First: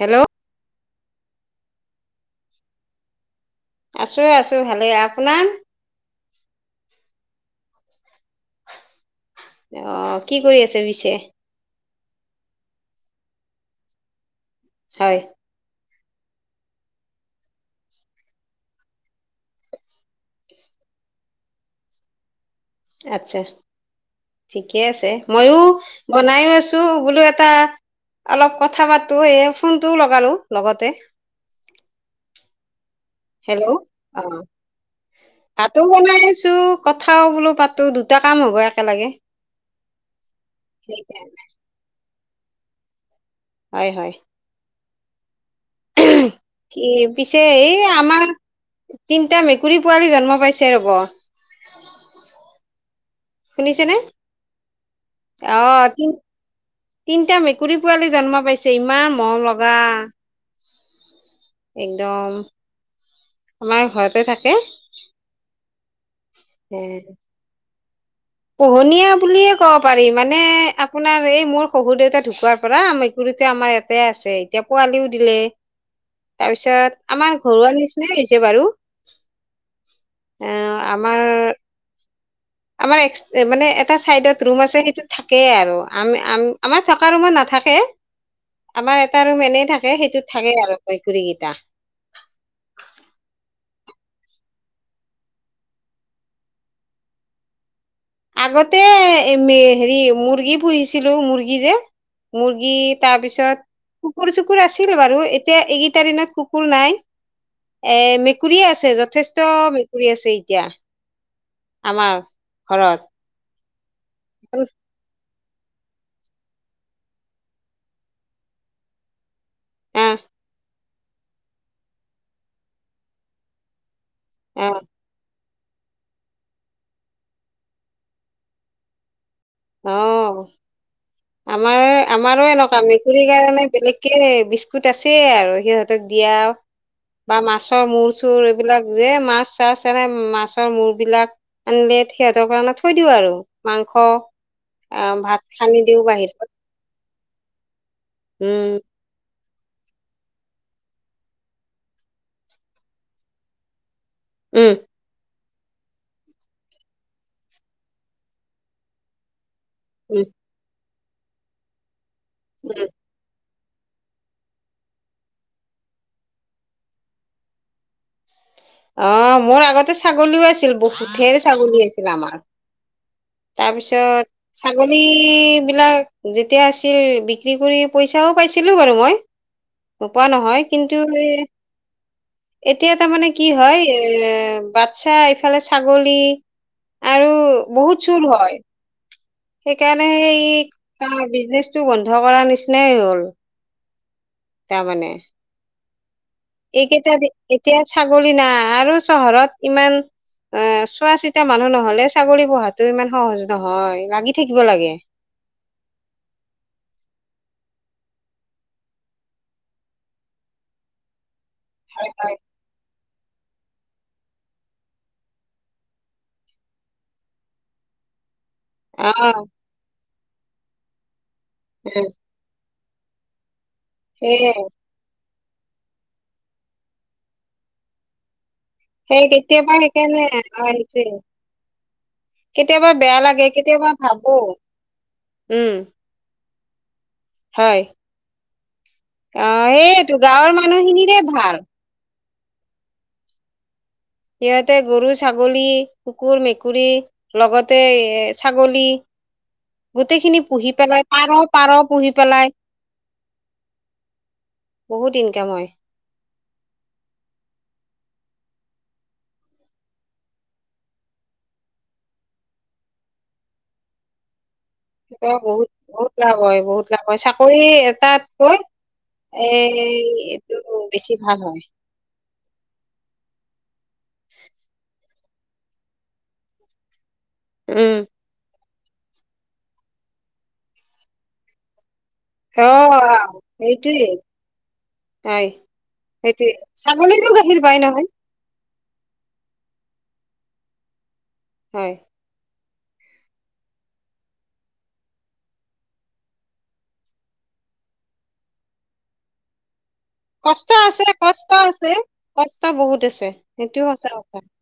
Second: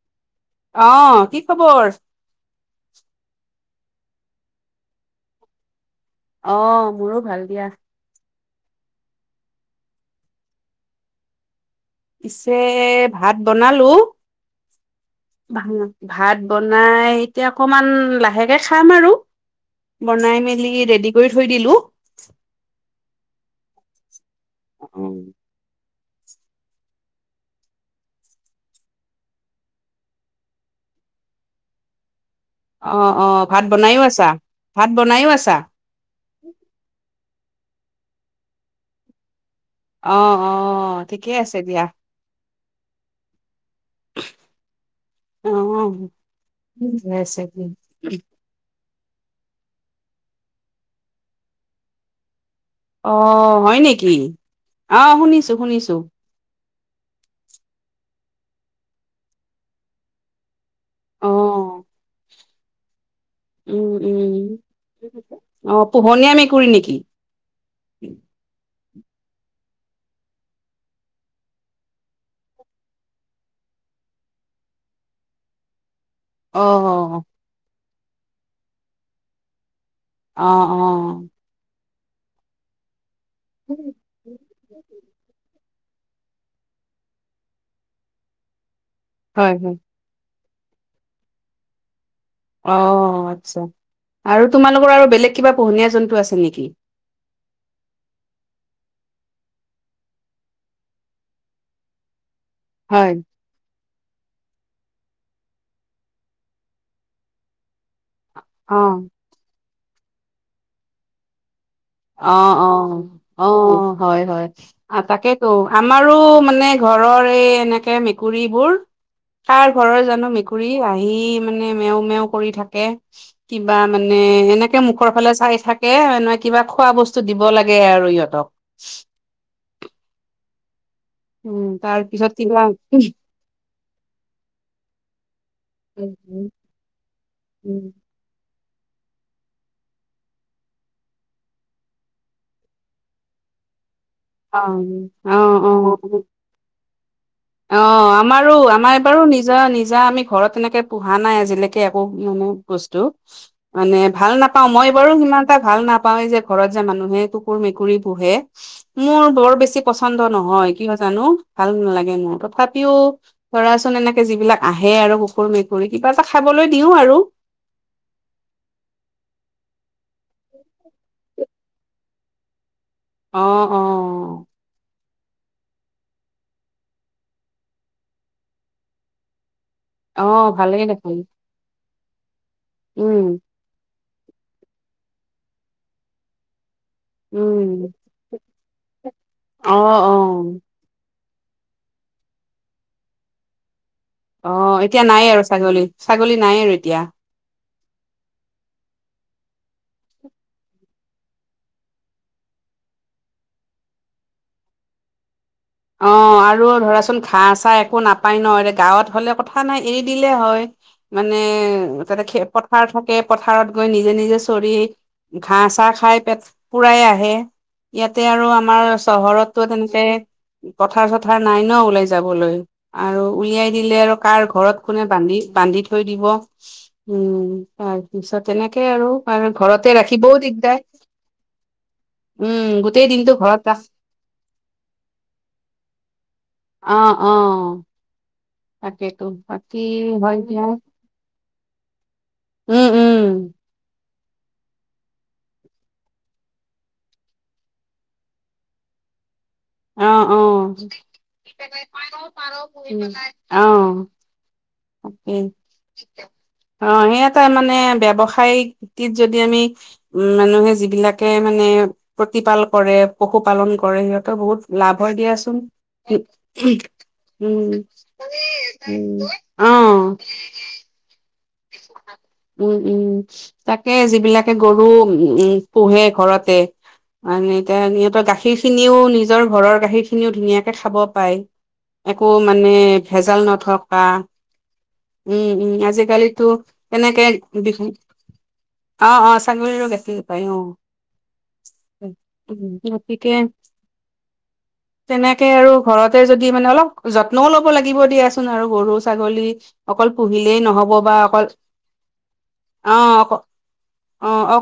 Hello আহ কি খবৰ আছো আছো ভালেই আপোনাৰ অ মোৰো ভাল দিয়া অ কি কৰি আছে পিছে পিছে ভাত বনালো হয় ভ ভাত বনাই এতিয়া অকমান লাহেকে খাম আৰু বনাই মেলি ৰেডি কৰি থৈ দিলোঁ আচ্ছা ঠিকে আছে অ', মইয়ো বনাইও আছো বোলো এটা অলপ কথা পাতো এই ফোনটোও লগালো লগতে অ অ ভাত বনাইও আছা ভাত বনাইও আছা? ভাতো বনাই আছো কথাও বোলো পাতো দুটা কাম হ'ব একেলগে। অ অ সেইকাৰণে। ঠিকেই আছে দিয়া। হয় হয়। অ কি বছোক [unintelligible] তিনিটা মেকুৰী পোৱালি জন্ম পাইছে ৰব। অ হয় শুনিছেনে নেকি? আহ শুনিছো শুনিছো তিনিটা মেকুৰী পোৱালী জন্ম পাইছে ইমান মৰম লগা। অ', একদম আমাৰ উম, ঘৰতে থাকে। উম। অ পোহনীয়া মেকুৰী এ নেকি? পোহনীয়া বুলিয়ে ক'ব পাৰি মানে আপোনাৰ এই মোৰ শহু দেউতা ঢুকোৱাৰ পৰা মেকুৰীত আমাৰ তাতে আছে এতিয়া পোৱালিও দিলে তাৰপিছত অ', আমাৰ ঘৰুৱা নিচিনাই যে বাৰু অ এ অ আমাৰ আমাৰ মানে এটা চাইডত ৰুম আছে সেইটো থাকেই আৰু। আম আমাৰ থকা ৰুমত নাথাকে আমাৰ এটা ৰুম হয় এনেই হয় থাকে সেইটোত থাকে আৰু কৈকুৰী কেইটা অ আচ্ছা, আৰু তোমালোকৰ আৰু বেলেগ কিবা পোহনীয়া জন্তু আছে নেকি? আগতে হেৰি মুৰ্গী পুহিছিলো মুৰ্গী যে মুৰ্গী হয় তাৰ পিছত কুকুৰ চুকুৰ আছে আছিল বাৰু এতিয়া এইকেইটা দিনত কুকুৰ নাই এ মেকুৰীয়ে অ আছে যথেষ্ট মেকুৰী আছে এতিয়া আমাৰ অ অ ঘৰত অ হয় হয় তাকেই ত' আমাৰো মানে ঘৰৰ এই এনেকে মেকুৰীবোৰ কাৰ ঘৰৰ আহ জানো মেকুৰী আহি মানে মেও মেও কৰি থাকে কিবা মানে এনেকে আহ মুখৰ ফালে চাই থাকেনে কিবা খোৱা বস্তু দিব লাগে আৰু ইহঁতক আহ উম আমাৰ তাৰ পিছত আমাৰো কিবা এনেকুৱা মেকুৰীৰ কাৰণে বেলেগকে বিস্কুট আছে আৰু সিহঁতক দিয়া বা মাছৰ মূৰ চুৰ বিলাক যে মাছ চানে মাছৰ মূৰ বিলাক আনিলে সিহঁতৰ কাৰণে থৈ দিও আৰু মাংস অ আহ অ ভাত সানি দিওঁ অ বাহিৰত অ আমাৰো উম, আমাৰ এবাৰো নিজ নিজা নিজা আমি ঘৰত তেনেকে পোহা নাই আজিলৈকে একো মানে বস্তু মানে ভাল নাপাওঁ উম, মই বাৰো সিমান এটা ভাল নাপাও যে ঘৰত যে মানুহে কুকুৰ মেকুৰী পোহে,, মোৰ বৰ বেছি বেছি পচন্দ উম, নহয় কিয় জানো ভাল নালাগে মোৰ, উম। তথাপিও ধৰাচোন এনেকে যিবিলাক আহে আৰু কুকুৰ মেকুৰী কিবা এটা খাবলৈ দিওঁ আৰু। [unintelligible] অ মোৰ আগতে ছাগলীও আছিল বহুত ধেৰ ছাগলী আছিল আমাৰ। অ', অ', তাৰপিছত ছাগলী পী বিলাক যেতিয়া আছিল বিক্ৰী কৰি পইচাও পাইছিলো বাৰু মই নোপোৱা অ', নহয় ভালেই কিন্তু দেখোন এ এতিয়া উম, তাৰমানে কি হয় এ বাচ্ছা এইফালে ছাগলী উম প্ৰচুৰ হয় অ', সেইকাৰণে অ', এই বিজনেচটো বন্ধ কৰাৰ নিচিনাই হ'ল অ এতিয়া তাৰমানে। নাই আৰু ছাগলী, ছাগলী নাই আৰু এতিয়া এইকেইটা দি- এতিয়া ছাগলী নাই আৰু চহৰত ইমান এ চোৱা চিতা মানুহ নহলে চাকৰি পোৱাটো ইমান সহজ নহয়, লাগি থাকিব লাগে। অ্ঁ আৰু ধৰাচোন ঘাঁ চাহ একো নাপায় ন এ গাঁৱত হলে কথা নাই এৰি দিলে হয়। মানে হয় হয়। তাতে পথাৰ পথাৰত গৈ নিজে নিজে চৰি ঘাঁ চাহ খাই পেট পুৰাই আহে। ইয়াতে আৰু আম আমাৰ অ চহৰতটো তেনেকে পথাৰ চথাৰ নাই ন ওলাই যাবলৈ। আৰু উলিয়াই দিলে আৰু কাৰ সেইয়ে ঘৰত কোনে বান্ধি বান্ধি থৈ দিব উম তাৰপিছত তেনেকে আৰু সেই আৰু কেতিয়াবা ঘৰতে সেইকাৰণে ৰাখিবও দিগদাৰ আহিছে উম কেতিয়াবা গোটেই বেয়া দিনটো লাগে ঘৰত ৰাখ কেতিয়াবা ভাবো উম অ অ! হয় তাকেতো অ বাকী সেইটো হয় গাঁৱৰ দিয়া মানুহখিনিৰে ভাল। উম উম! সিহতে গৰু ছাগলী কুকুৰ মেকুৰী লগতে এ ছাগলী [inaudible] অ গোটেই অ খিনি উম, পুহি পেলাই পাৰ পাৰ পুহি পেলাই অ বহুত তাকে ইনকাম হয়। অ সেই এটা মানে ব্যৱসায়িক যদি আমি মানুহে যিবিলাকে মানে প্ৰতিপাল কৰে পশুপালন কৰে সিহঁতেৰ বহুত লাভ তেখেতৰ দিয়াচোন। বহুত বহুত লাভ হয় বহুত লাভ হয় চাকৰি উম এটাতকৈ উ এ অ এইটো বেছি ভাল হয় উম উম! তাকে যিবিলাকে গৰু পোহে ঘৰতে মানে এতিয়া উম। সিহঁতৰ গাখীৰ খিনিও নিজৰ ঘৰৰ গাখীৰ খিনিও ধুনীয়াকে খাব পাৰে। একো অ মানে ভেজাল নথকা সেইটোৱে হয় উম উম আজিকালি তো সেইটোৱে এনেকে ছাগলীতো গাখীৰ পাই বিহু নহয় অ অ ছাগলীৰো গাখীৰ পায় অ। হয়। উম গতিকে [inaudible] তেনেকে আৰু ঘৰতে যদি মানে অলপ যত্নও লব লাগিব দিয়াচোন আৰু গৰু ছাগলী অকল পুহিলেই কষ্ট নহব আছে বা অকল কষ্ট আছে কষ্ট অ বহুত আছে অ সেইটোও সঁচা কথা। অ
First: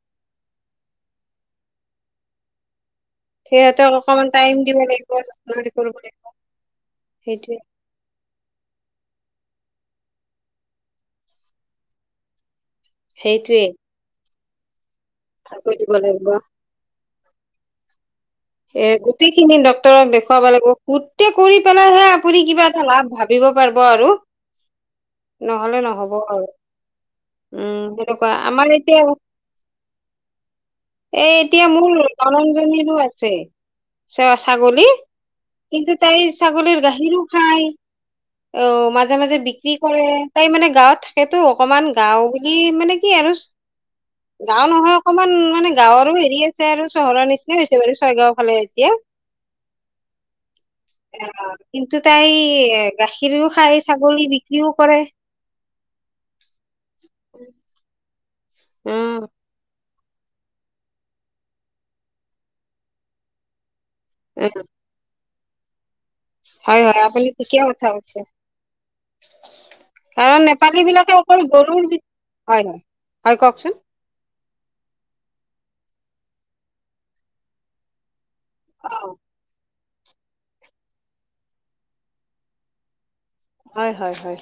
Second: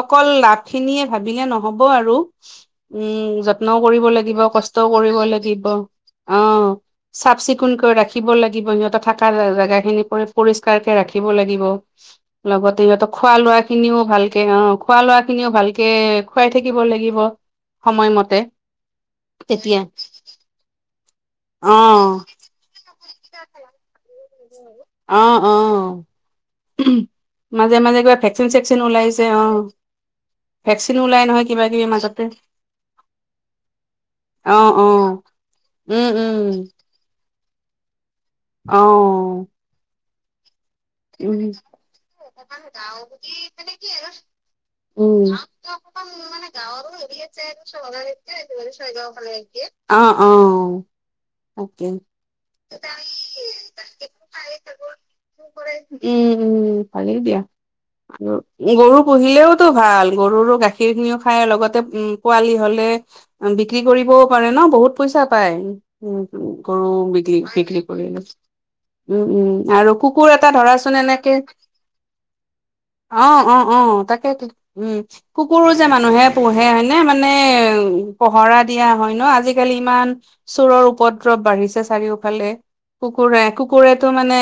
অকল লাভ খিনিয়ে ভাবিলে নহব আৰু। উম যত্নও সিহঁতক কৰিব অকমান লাগিব টাইম দিব কষ্টও কৰিব যত্ন লাগিব। কৰিব লাগিব অ চাফ সেইটোৱে চিকুণকৈ ৰাখিব লাগিব সিহঁতে থকা জোগা খিনি পৰি পৰিষ্কাৰকে ৰাখিব লাগিব লগত সিহঁতক খোৱা লোৱা সেইটোৱে খিনিও ভালকে অ খোৱা লোৱা খিনিও ভালকৈ ভালকে দিব লাগিব খুৱাই থাকিব লাগিব। সময়মতে। এ গোটেই খিনি তেতিয়া ডক্তৰক দেখুৱাব লাগিব গোটেই কৰি অ পেলাইহে আপুনি কিবা এটা লাভ ভাবিব পাৰিব আৰু অ অ নহলে নহ'ব আৰু। মাজে মাজে উম কিবা হেনেকোৱা ভেকচিন আমাৰ চেকচিন এতিয়া ওলাইছে অ ভেকচিন ওলাই এ নহয় কিবা এতিয়া কিবি মাজতে মোৰ অঞ্জনিৰো আছে। অ অ ছাগলী কিন্তু উম তাই উম ছাগলীৰ গাখীৰো খায় অ মাজে মাজে বিক্ৰী কৰে। তাই মানে গাঁৱত থাকেতো উম অকমান গাও বুলি মানে কি আৰু গাঁও নহয় উম অকমান মানে গাঁৱৰো হেৰি আছে আৰু চহৰৰ নিচিনাই অ অ! তাকে কিন্তু তাই গাখীও খায় ছাগলী বিক্ৰীও কৰে। উম উম ভালেই দিয়া আৰু গৰু উম পুহিলেওটো ভাল। গৰুৰো গাখীৰ খিনিও খাই লগতে পোৱালি হ'লে বিক্ৰী কৰিবও পাৰে ন উম বহুত পইচা পায় উম হয় গৰু হয় আপুনি বিক্ৰী ঠিকে বিক্ৰী কথা কৈছে কৰিলে উম উম আৰু কুকুৰ কাৰণ এটা ধৰা নেপালী বিলাকে এনেকে অকল গৰুৰ বি- হয় হয় অ হয় অ কওকচোন অ তাকেই। উম কুকুৰ যে মানুহে পোহে হয়নে মানে উ। পহৰা দিয়া অ হয় ন আজিকালি ইমান চোৰৰ উপদ্ৰৱ বাঢ়িছে চাৰিওফালে। কুকুৰে হয় কুকুৰেতো হয় হয় মানে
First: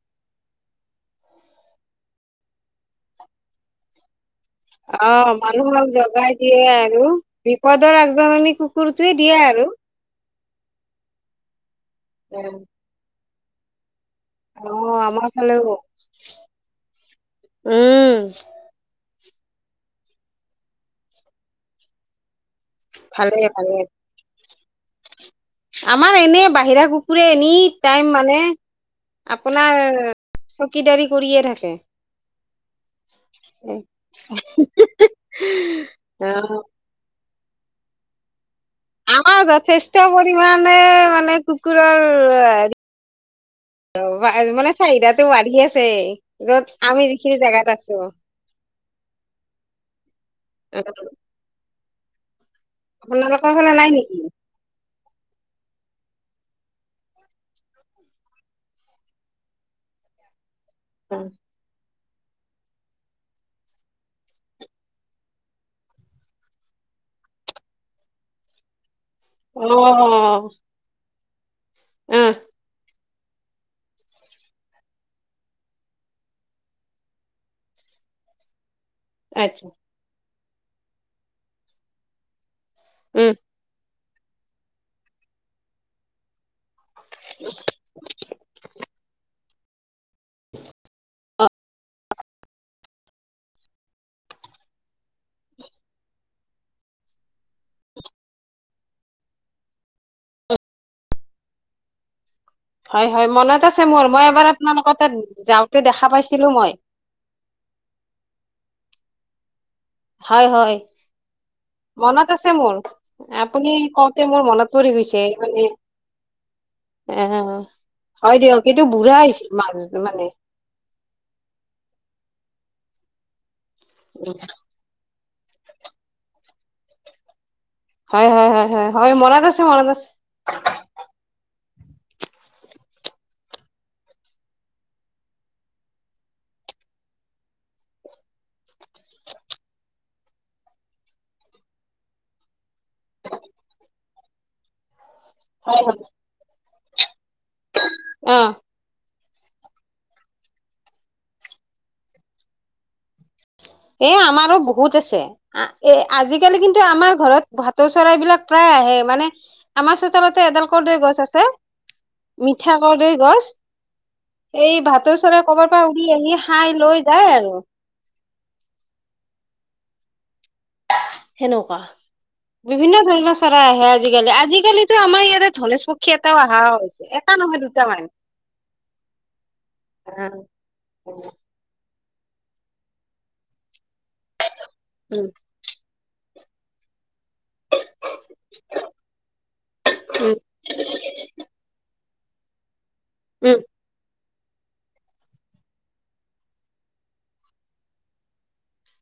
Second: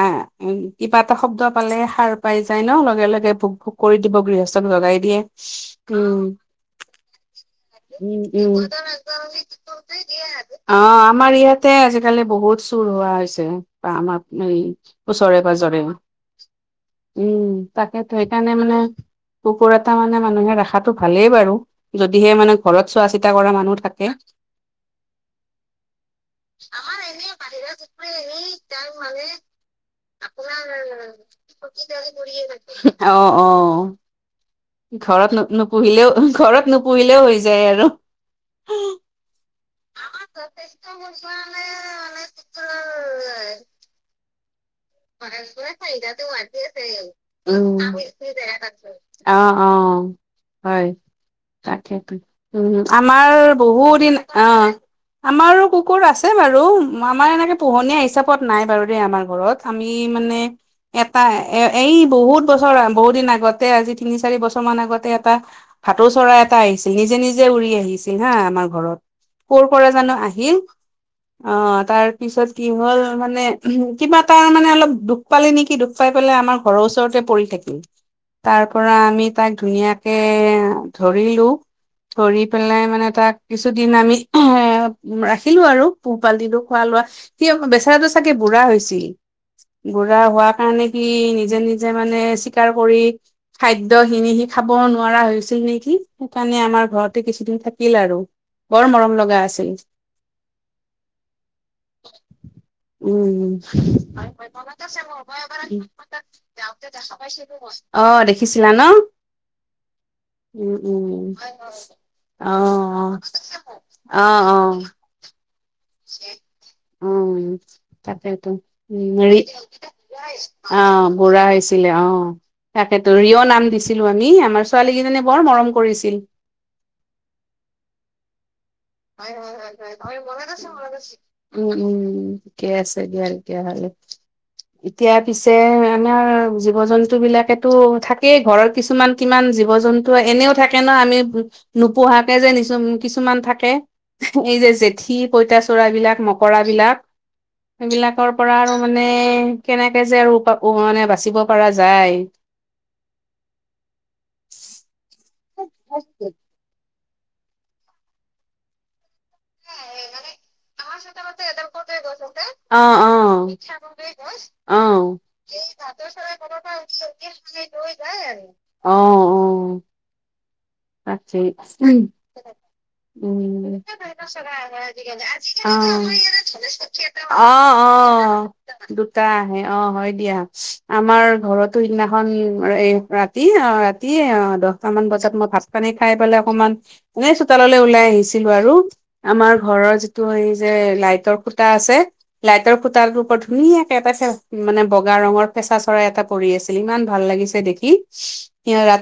আহ। উম কিবা এটা শব্দ পালে সাৰ পাই যায় ন লগে লগে ভোক ভোগ কৰি দিব গৃহস্থ। চ লগাই দিয়ে অ', মানুহক উম জগাই দিয়ে আৰু বিপদৰ উম আগজাননী উম। কুকুৰটোৱে দিয়ে আৰু। দিয়া অ আমাৰ ইয়াতে আজিকালি বহুত চুৰ হোৱা হৈছে বা আমাৰ এই অ', আমাৰ ওচৰে ফালেও পাজৰে উম তাকে উম, সেইকাৰণে মানে কুকুৰ এটা মানে মানুহে ৰাখাটো ভালেই বাৰু যদিহে মানে। ঘৰত চোৱা চিতা ভালে কৰা ভালে মানুহ থাকে। আমাৰ এনে বাহিৰা কুকুৰে এনি টাইম মানে আপোনাৰ চকীদাৰী কৰিয়ে থাকে। অ অ ঘৰত নো নুপুহিলেও অ', ঘৰত নুপুহিলেও হৈ যায় আৰু আমাৰ যথেষ্ট পৰিমণে মানে কুকুৰৰ হে য'ত আমি যিখিনি জেগাত [unintelligible] আছো। অ এক তাকেইতো উ আমাৰ ফালে নাই বহুদিন নেকি? অ। আমাৰো কুকুৰ আছে বাৰু আমাৰ এনেকে পোহনীয়া হিচাপত নাই বাৰু দেই আমাৰ ঘৰত। আমি মানে এটা অ', এ এই বহুত বছৰ বহুত দিন আগতে আজি তিনি চাৰি বছৰ মান আগতে এটা ভাতৌ চৰাই এটা আহিছিল নিজ নিজে নিজে উৰি আহিছিল হা আমাৰ ঘৰত কৰ' পৰা জানো আহিল। অ তাৰ অ', পিছত কি হ'ল মানে কিবা তাৰ মানে অলপ দুখ পালে নেকি দুখ পাই পেলাই আমাৰ ঘৰৰ ওচৰতে পৰি থাকিল তাৰ পৰা আমি তাক আচ্ছা ধুনীয়াকে ধৰিলোঁ। ধৰি পেলাই মানে উম। তাক কিছুদিন আমি এ ৰাখিলো আৰু পোহপাল দিলোঁ খোৱা লোৱা স বেচেৰাটো চাগে বুঢ়া হৈছিল বুঢ়া হোৱা কাৰণে সি নিজে নিজে মানে চীকাৰ কৰি খাদ্যখিনি সি খাব নোৱাৰা হৈছিল নেকি সেইকাৰণে আমাৰ ঘৰতে কিছুদিন থাকিল আৰু বৰ মৰম লগা আছিল। অ হয় হয় উম মনত আছে মোৰ। এবাৰ আপোনালোকৰ তাত যাওঁতে দেখা পাইছিলো মই অ দেখিছিলা ন। হয় উম হয় উম মনত আছে অ মোৰ আপুনি কওঁতে মোৰ মনত পৰি পৰি গৈছে মানে। উ অ উ হয় তাকেইতো দিয়ক এইটো উ বুঢ়া হেৰি হৈছে মাছ মানে অ বুঢ়া হৈছিল অ তাকেতো ৰিঅ নাম দিছিলো আমি আমাৰ ছোৱালী কেইজনীয়ে বৰ মৰম কৰিছিল। হয়, হয়, হয়। হয়, মনত আছে মনত হয়, আছে হয়, মনত আছে, মনত আছে। উম উম ঠিকে আছে দিয়া তেতিয়াহলে। এতিয়া পিছে আমাৰ জীৱ জন্তু বিলাকেতো থাকেই ঘৰৰ কিছুমান কিমান জীৱ জন্তু এনেও থাকে ন আমি নোপোহাকে যে কিছুমান থাকে। এই যে জেঠি হয় পইতাচোৰা হয় বিলাক মকৰা বিলাক সেই বিলাকৰ অ পৰা আৰু মানে। কেনেকে যে আৰু মানে বাচিব পৰা যায়। এ আমাৰো বহুত আছে এ আজিকালি কিন্তু আমাৰ ঘৰত ভাটৌ চৰাইবলাক প্ৰায় আহে মানে আমাৰ চোতালতে [unintelligible] এডাল কৰদৈ গছ অ আছে অ। মিঠা কৰদৈ আহ গছ এই এই ভাটৌ ভাটৌ কৰবাৰ চৰাই পৰা উৰি আহি কৰবাৰ খাই লৈ যায় পৰা আৰু লৈ যায় আৰু। আহ অ। সেনেকুৱা তাকেই বিভিন্ন ধৰণৰ উম! চৰাই আহে আজিকালি [inaudible] [unintelligible] অ আজিকালিতো আমাৰ ইয়াতে ধনেশ পক্ষী এটাও অহা হৈছে এটা নহয় অ দুটামান অ দুটা। আহে অ হয় দিয়া আমাৰ ঘৰতো সিদিনা এখন ৰাতি অ ৰাতি দহটামান উম বজাত মই ভাত পানী খাই পেলাই অকমান এনে চোতাললৈ ওলাই আহিছিলো আৰু আমাৰ ঘৰৰ যিটো উম এই যে লাইটৰ খুতা আছে লাইটৰ খু তাৰক উম পঠুনি কা খে মানে বগা ৰঙৰ পেচা চৰাই এটা পৰি আছিল ইমান ভাল লাগিছে দেখি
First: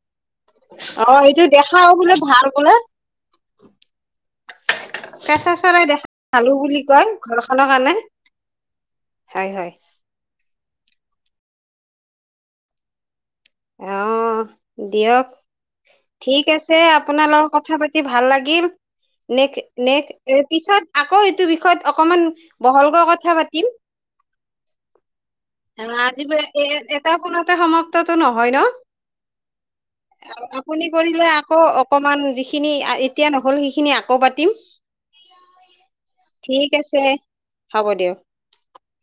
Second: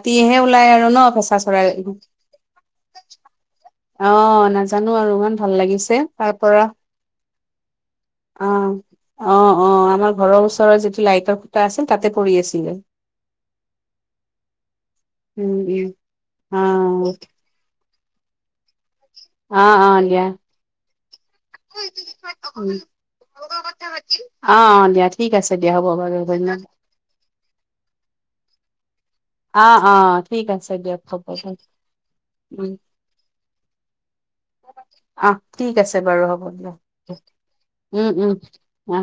তিহে ওলাই আৰু ন অ ফেচা এইটো চৰাই দেখাও বোলে ভাল বোলে অ নাজান জানো আৰু ইমান কেঁচা ভাল চৰাই লাগিছে দেখা তাৰ ভালো পৰা বুলি কয় ঘৰখনৰ কাৰণে অ অ হয় অ হয় আমাৰ ঘৰৰ ওচৰৰ যিটো লাইটৰ আছিল তাতে পৰি আছিলে। অ দিয়ক উম উম ঠিক আছে অ আপোনাৰ লগত কথা পাতি ভাল লাগিল। নে অ অ নেক্ দিয়া পিছত আকৌ এইটো বিষয়ত অকমান উম, বহলকৈ কথা পাতিম। অ অ দিয়া ঠিক আছে দিয়া হ'ব বাৰু আজি ধন্যবাদ এ এটাও কোনোতে সমাপ্ত নহয় ন অ অ ঠিক আছে আপুনি দিয়ক হ'ব কৰিলে দিয়ক আকৌ অকমান যিখিনি উম এতিয়া নহ'ল সেইখিনি আকৌ পাতিম। আহ ঠিক আছে বাৰু হ'ব ঠিক দিয়া আছে হ'ব দিয়ক উম উম উ।